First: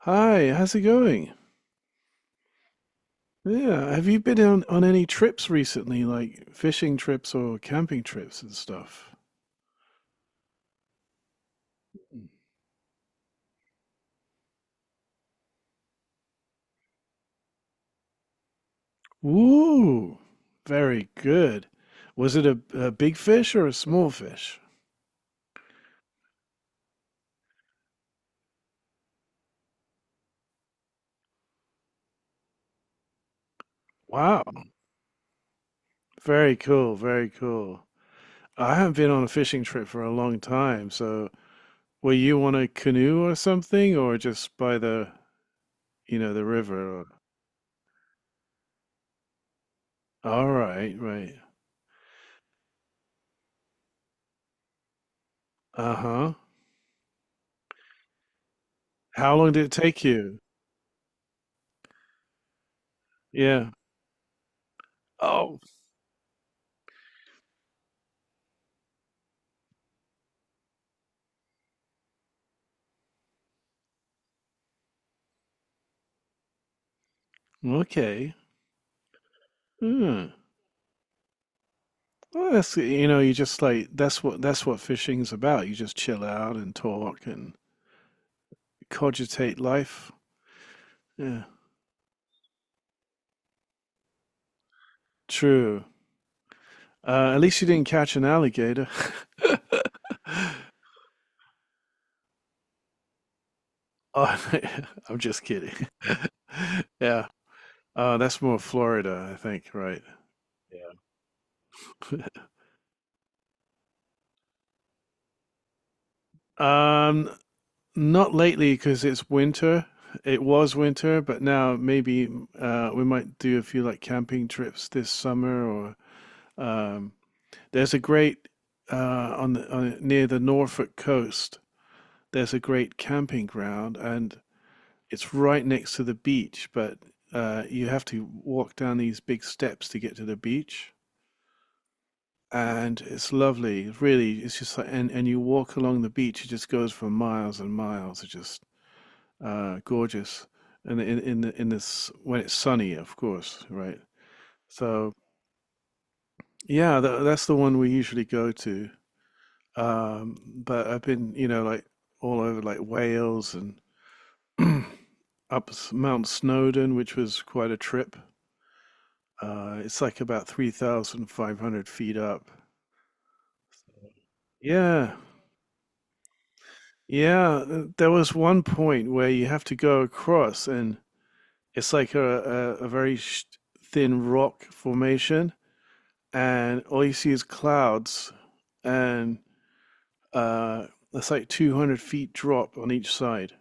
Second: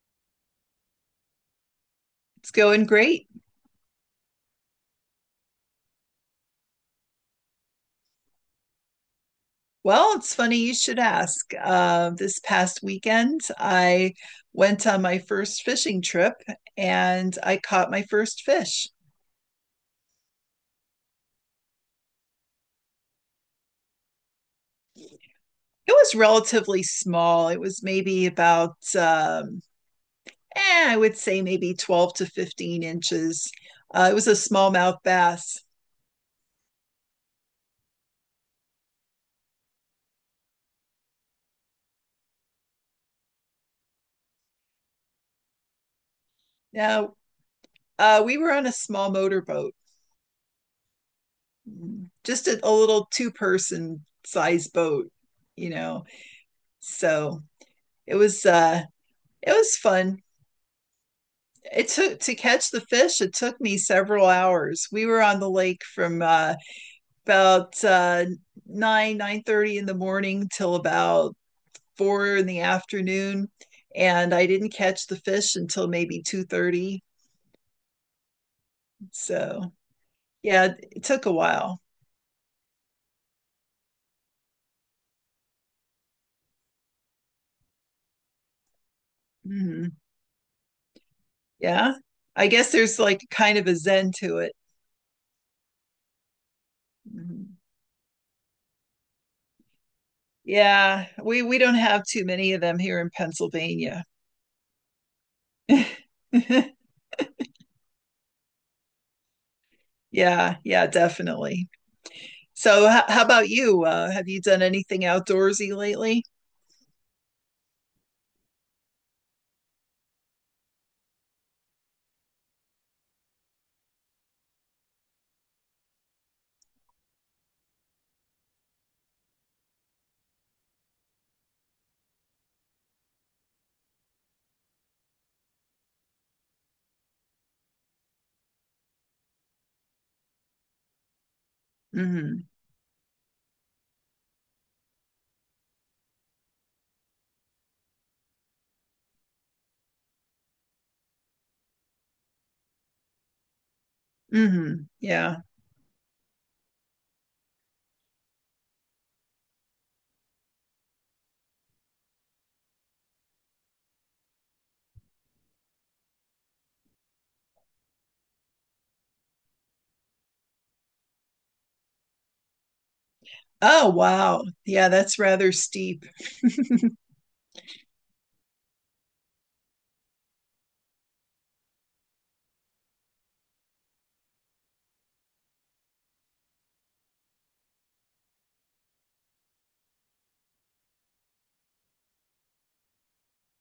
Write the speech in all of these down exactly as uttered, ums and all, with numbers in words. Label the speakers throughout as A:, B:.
A: Hi, how's it going?
B: It's going great.
A: Yeah, have you been on, on any trips recently, like fishing trips or camping trips and stuff?
B: Well, it's funny you should ask. Uh, this past weekend, I went on my first fishing trip and I caught my first fish.
A: Ooh, very good. Was it a, a big fish or a small fish?
B: It was relatively small. It was maybe about, um, eh, I would say maybe twelve to fifteen inches. Uh, it was a
A: Wow,
B: smallmouth bass.
A: very cool, very cool. I haven't been on a fishing trip for a long time, so were you on a canoe or something, or just by the, you know, the river? Or...
B: Now, uh, we were on a small motorboat,
A: All right, right.
B: just a, a little two person size boat, you know.
A: Uh-huh.
B: So it was uh,
A: How
B: it
A: long did it
B: was
A: take
B: fun.
A: you?
B: It took to catch the fish, it took
A: Yeah.
B: me several hours. We were on the
A: Oh,
B: lake from uh, about uh, nine, nine thirty in the morning till about four in the afternoon, and I didn't catch the fish until maybe two thirty.
A: okay.
B: So
A: Hmm.
B: yeah, it took a while.
A: Well, that's you know, you just like that's what that's what fishing's about. You just chill out and talk and cogitate
B: hmm
A: life. Yeah.
B: Yeah, I guess there's like kind of a zen to it.
A: True. Uh, at
B: Mhm.
A: least you didn't catch an alligator.
B: Yeah, we we don't have too many of them here in Pennsylvania.
A: Oh, I'm just kidding. Yeah. Uh, that's more Florida, I think, right?
B: Yeah, yeah, definitely.
A: Yeah.
B: So, how, how about you? Uh, have you done anything outdoorsy lately?
A: Um, Not lately because it's winter. It was winter, but now maybe uh, we might do a few like camping trips this summer or Um, there's a great uh, on, the, on near the Norfolk coast. There's a great camping ground, and it's right next to the beach. But uh, you have to walk down these big steps to get to the beach,
B: hmm
A: and it's lovely. Really, it's just like, and and you walk along the beach. It just goes for miles and miles. It's just uh, gorgeous. And in in in this when it's sunny, of course, right?
B: hmm
A: So
B: Yeah.
A: yeah, tha that's the one we usually go to. Um, but I've been, you know, like all over like Wales and up Mount Snowdon, which was quite a trip. Uh, it's like about three thousand five hundred feet up.
B: Oh, wow. Yeah,
A: Yeah.
B: that's rather steep.
A: Yeah. uh, There was one point where you have to go across, and it's like a, a, a very sh thin rock formation, and all you see is clouds, and uh, it's like two hundred feet drop on each side.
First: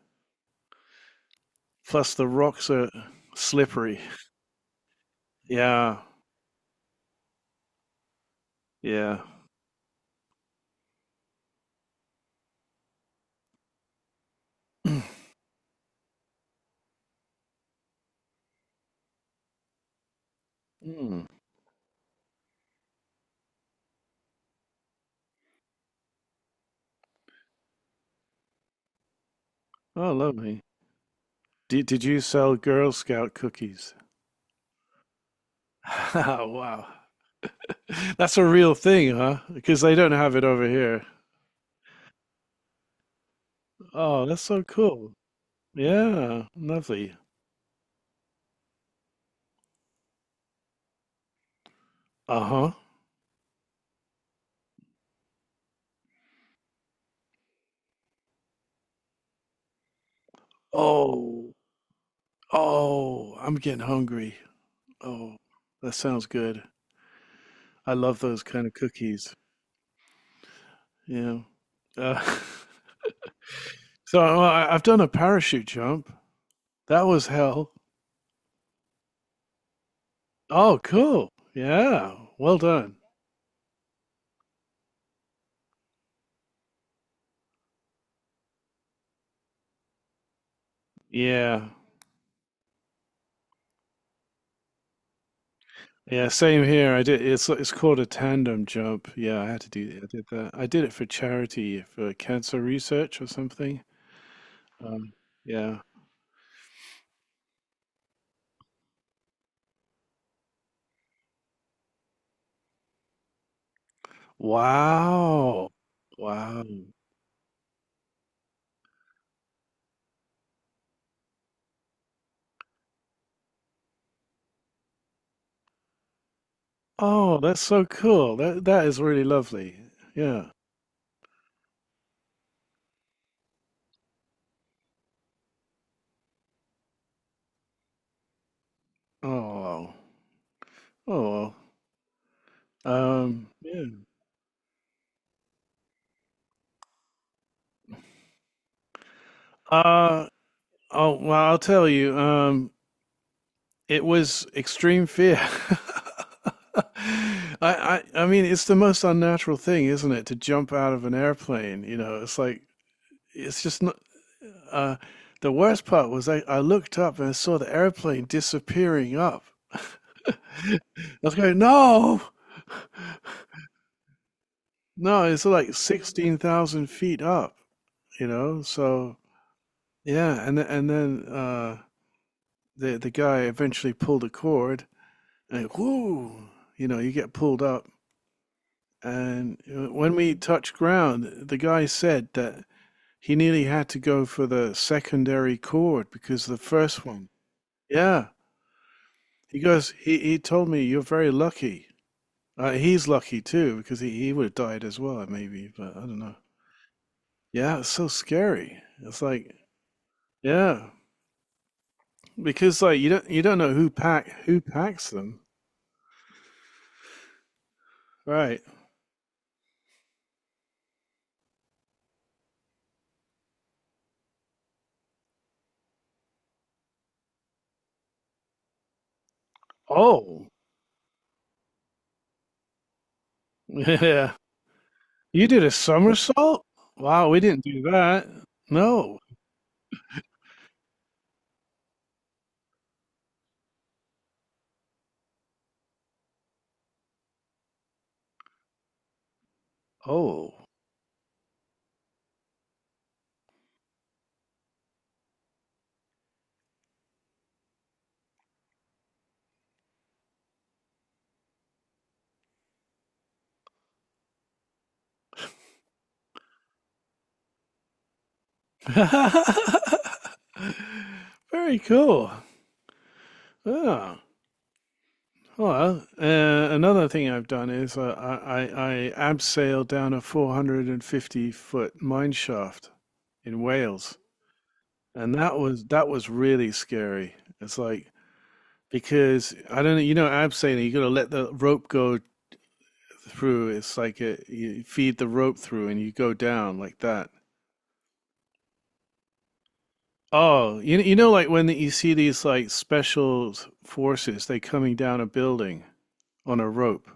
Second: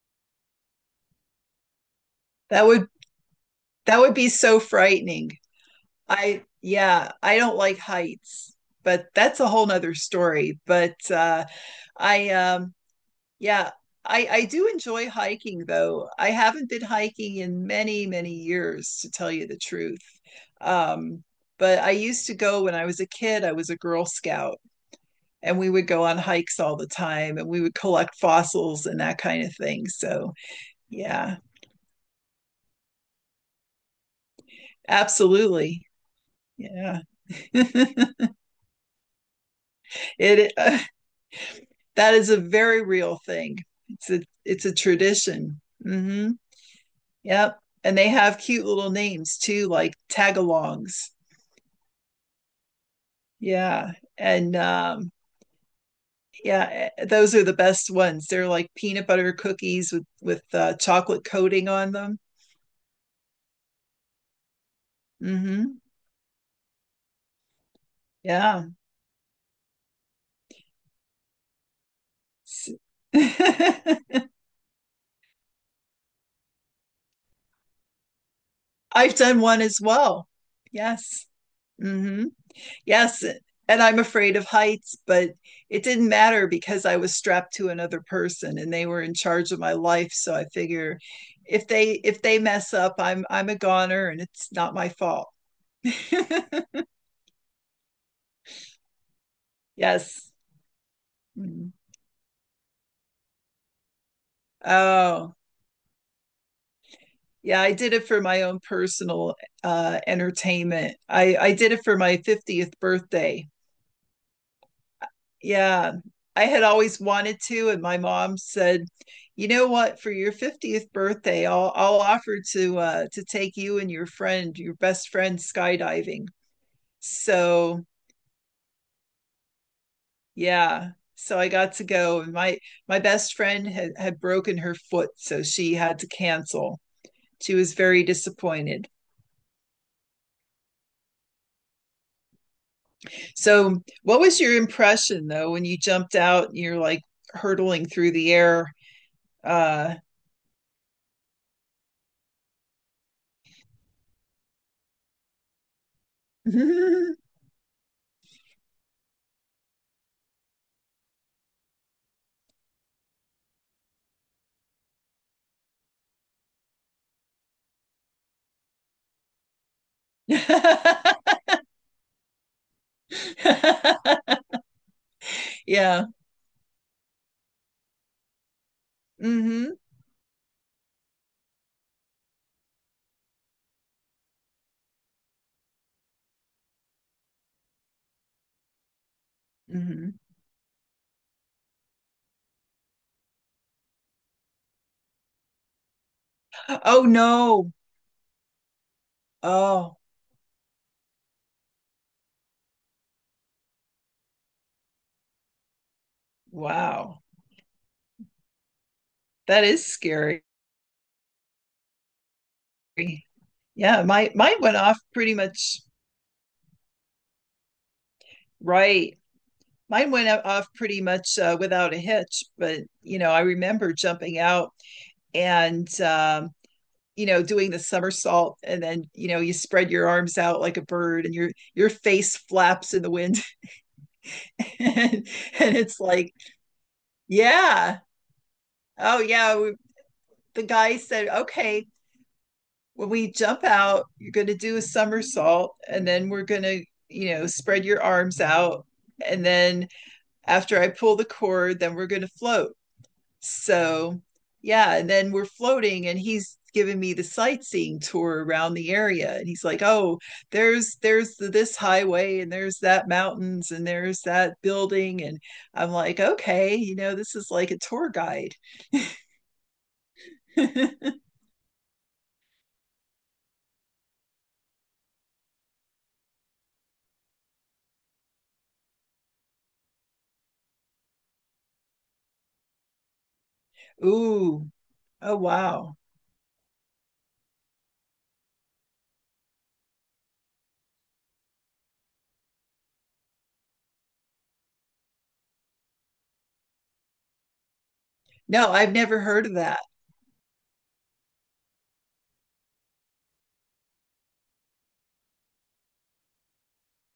A: Plus, the
B: That
A: rocks
B: would
A: are slippery.
B: that would be so frightening.
A: Yeah,
B: I Yeah, I don't like heights, but
A: yeah.
B: that's a whole nother story. But uh, I um Yeah, I I do enjoy hiking though. I haven't been hiking in many, many years to tell you the truth. Um,
A: Mm.
B: but I used to go when I was a kid, I was a Girl Scout and we would go on hikes all the time and we would collect fossils and that kind of thing.
A: Oh,
B: So,
A: lovely.
B: yeah,
A: Did, did you sell Girl Scout cookies?
B: absolutely.
A: Wow.
B: Yeah.
A: That's a real thing, huh? Because they don't have it
B: It
A: over
B: uh,
A: here.
B: That is a very real thing. It's a
A: Oh, that's so
B: it's a
A: cool.
B: tradition. hmm
A: Yeah, lovely.
B: Yep. And they have cute little names too, like tagalongs.
A: Uh-huh.
B: Yeah. And um Yeah, eh, those are the best ones. They're like peanut butter cookies with with uh, chocolate
A: Oh,
B: coating on them.
A: oh, I'm getting hungry. Oh,
B: hmm
A: that sounds good. I love those kind
B: Yeah.
A: of cookies. Yeah. Uh,
B: S-
A: so uh, I- I've done a parachute jump. That was hell.
B: I've done one as well.
A: Oh,
B: Yes.
A: cool.
B: hmm
A: Yeah. Well done.
B: Yes. eh, And I'm afraid of heights, but it didn't matter because I was strapped to another person and they were in charge of my life. So I figure if
A: Yeah.
B: they if they mess up, I'm I'm a goner and it's not my fault.
A: Yeah, same here. I did it's it's called a tandem jump. Yeah, I had to do I did
B: Yes.
A: that. I did it for
B: Mm-hmm.
A: charity for cancer research or something. Um,
B: Oh,
A: yeah.
B: yeah, I did it for my own personal uh entertainment. I I did it for my fiftieth birthday.
A: Wow.
B: Yeah. I
A: Wow.
B: had always wanted to, and my mom said, "You know what? For your fiftieth birthday, I'll I'll offer to uh to take you and your friend, your best friend skydiving."
A: Oh, that's so
B: So,
A: cool. That that is really lovely. Yeah.
B: yeah. So I got to go, and my my best friend had had broken her foot, so she had to cancel. She was very disappointed.
A: Oh. Wow. Oh. Well. Um,
B: So,
A: yeah.
B: what was your impression though when you jumped out and you're like hurtling through the air? Uh,
A: Uh, oh, well, I'll tell you. Um, It was extreme fear. I, I I mean it's the most unnatural thing, isn't it, to jump out of an airplane, you know. It's like it's just not. uh the worst part was I, I looked up and I saw the airplane disappearing up. I
B: yeah.
A: was going, no, no, it's like sixteen thousand feet up, you know? So,
B: hmm
A: yeah, and th- and then uh the the guy eventually pulled a cord and whoo, you know, you get pulled up. And uh,
B: hmm
A: when we touched ground, the guy said that he nearly had to go for the secondary chord because the first
B: Oh
A: one.
B: no.
A: Yeah. He goes,
B: Oh,
A: he, he told me you're very lucky. Uh, he's lucky too because he, he would have died as well, maybe, but I don't know.
B: wow.
A: Yeah, it's so scary. It's like,
B: That is scary.
A: yeah, because like you don't you don't know who
B: Yeah,
A: pack
B: my
A: who
B: mine went off
A: packs
B: pretty
A: them,
B: much
A: right?
B: right. Mine went o- off pretty much uh, without a hitch, but you know, I remember jumping out and um you know doing the somersault and then you know you spread your arms
A: Oh,
B: out like a bird and your your face flaps in the wind
A: yeah.
B: and,
A: You did a
B: and it's like
A: somersault? Wow, we didn't do
B: yeah
A: that. No.
B: oh yeah we, the guy said okay when we jump out you're going to do a somersault and then we're going to you know spread your arms out and then
A: Oh.
B: after I pull the cord then we're going to float. So, yeah, and then we're floating and he's giving me the sightseeing tour around the area and he's like, "Oh, there's there's the, this highway and there's that mountains and there's that building." And I'm like, "Okay, you know, this is like a tour guide."
A: Very cool. Oh, well, uh, another thing I've done is uh, I, I, I abseiled down a four hundred fifty foot mine shaft in Wales,
B: Ooh.
A: and
B: Oh,
A: that was
B: wow.
A: that was really scary. It's like because I don't know, you know, abseiling, you got to let the rope go through. It's like a, you feed the rope through, and you go down like that.
B: No, I've never heard of that.
A: Oh, you you know, like when you see these like special forces, they coming down a building on a rope.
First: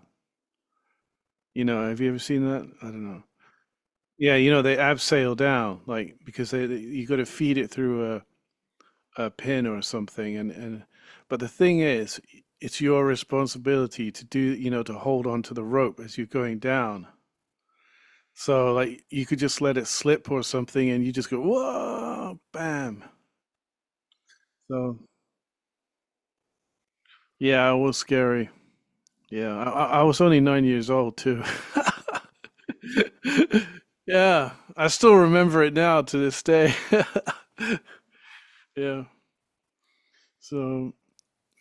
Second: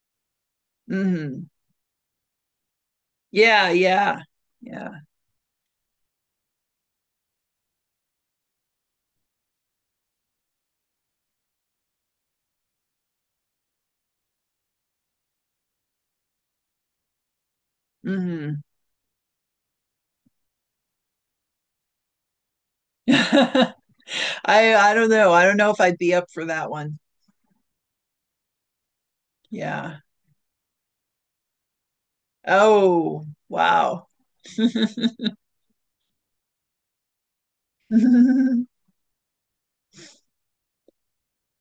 B: Mhm.
A: You know, have you ever seen that? I don't know.
B: Yeah, yeah.
A: Yeah, you know, they
B: Yeah.
A: abseil down, like because they, they you got to feed it through a, a pin or something, and and but the thing is, it's your responsibility to do, you know, to hold on to the rope as you're going down.
B: Mhm.
A: So like you could just let it slip or something, and you just go whoa, bam.
B: I I
A: So
B: don't know. I don't know if I'd be up for that one.
A: yeah, it was scary. Yeah, I, I
B: Yeah.
A: I was only nine years old too.
B: Oh, wow.
A: Yeah, I still remember it now to this day.
B: hmm
A: Yeah, so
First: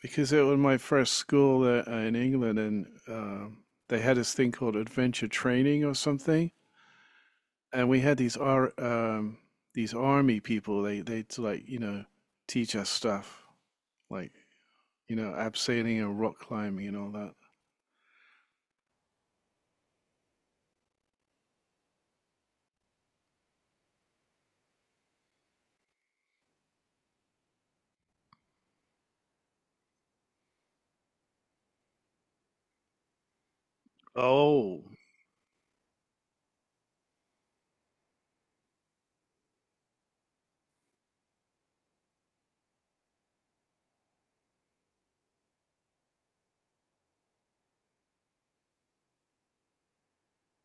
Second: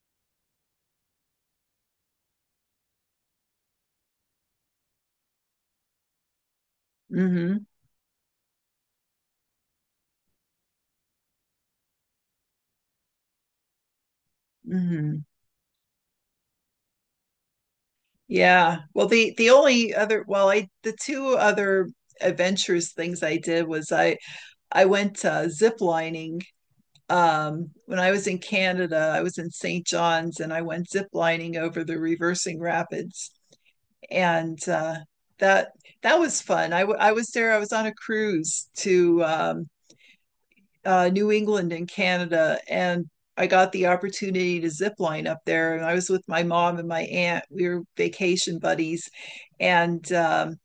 A: because it was my first school that, uh, in England, and um, they had this thing called adventure training or something,
B: hmm
A: and we had these ar um, these army people. They they'd like you know teach us stuff like you know abseiling and rock climbing and all that.
B: Yeah. Well, the the only other well, I the two other adventurous things I did was I I went uh, zip lining um when I was in Canada. I was in saint John's and I went zip lining over the reversing rapids and
A: Oh,
B: uh that that was fun. I w- I was there. I was on a cruise to um uh, New England and Canada, and I got the opportunity to zip line up there. And I was with my mom and my aunt. We were vacation buddies, and um,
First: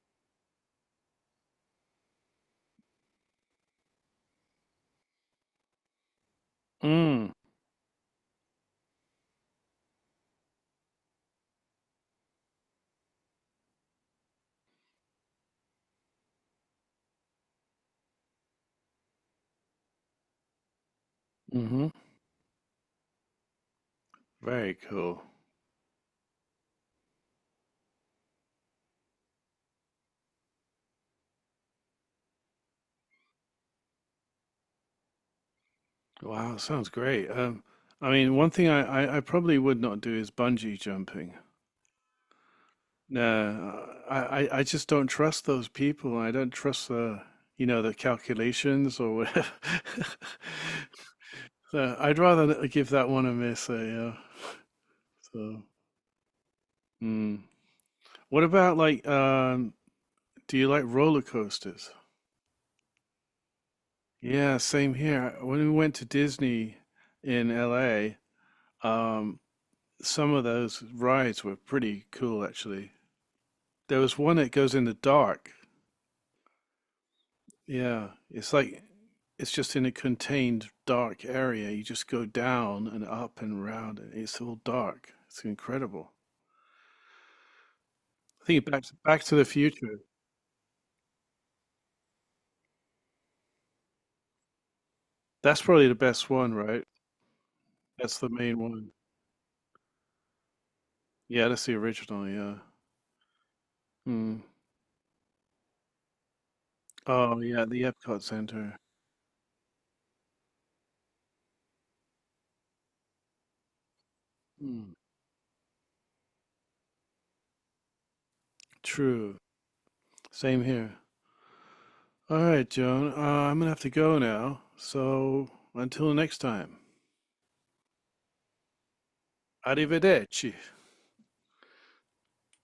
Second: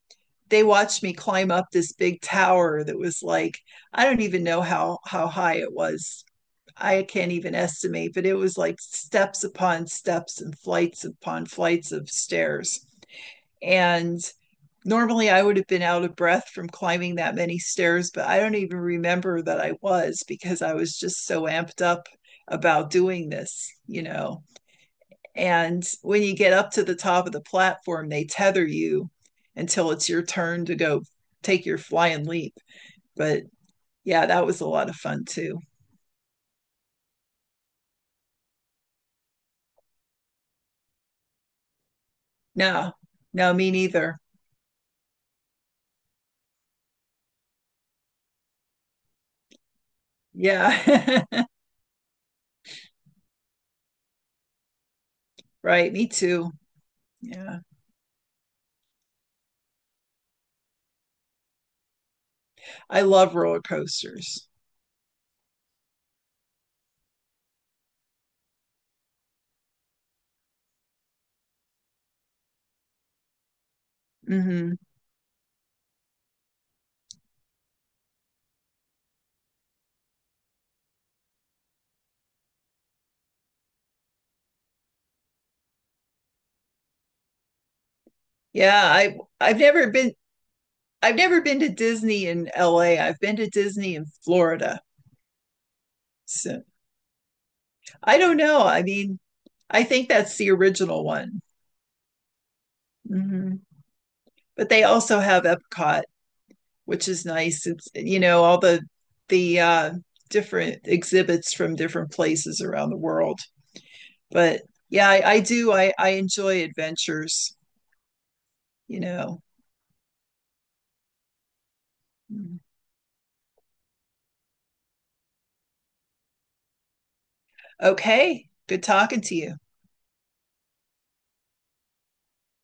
B: they watched me climb up this big tower that was like I don't even know how how high it was. I
A: mm,
B: can't even estimate, but it was like steps upon steps and flights upon flights of stairs. And normally I would have been out of breath from climbing that many stairs, but I don't even remember that I was because I was just so amped
A: mm-hmm.
B: up about doing this, you know.
A: Very cool.
B: And when you get up to the top of the platform, they tether you until it's your turn to go take your flying leap. But yeah, that was a lot of fun too.
A: Wow, sounds great. Um, I mean, one thing I, I, I probably would not do is bungee jumping.
B: No, no, me
A: No, I,
B: neither.
A: I I just don't trust those people. I don't trust the, you know, the calculations or whatever.
B: Yeah.
A: So I'd rather n- give that one a miss. Uh, yeah. So,
B: Right, me too.
A: mm.
B: Yeah.
A: What about like, um, do you like roller coasters?
B: I love roller coasters.
A: Yeah, same here. When we went to Disney in L A, um, some of those rides were pretty cool, actually. There was one that goes
B: hmm
A: in the dark. Yeah, it's like it's just in a contained dark area. You just go down and up and round, and it's all dark. It's incredible. I think Back
B: Yeah,
A: to,
B: I
A: Back to the
B: I've never
A: Future.
B: been I've never been to Disney in L A. I've been to Disney in Florida.
A: That's probably the best one,
B: So
A: right?
B: I
A: That's the
B: don't
A: main
B: know. I
A: one.
B: mean, I think that's the original one.
A: Yeah, that's the original. Yeah.
B: hmm
A: Mm.
B: But they also have Epcot, which is
A: Oh, yeah,
B: nice.
A: the
B: It's, you
A: Epcot
B: know, all
A: Center.
B: the the uh, different exhibits from different places around the world. But
A: Mm.
B: yeah, I, I do. I, I enjoy adventures, you
A: True.
B: know.
A: Same here. All
B: Mhm.
A: right, Joan. Uh, I'm gonna have to go now. So until next time,
B: Okay, good talking to you.
A: arrivederci.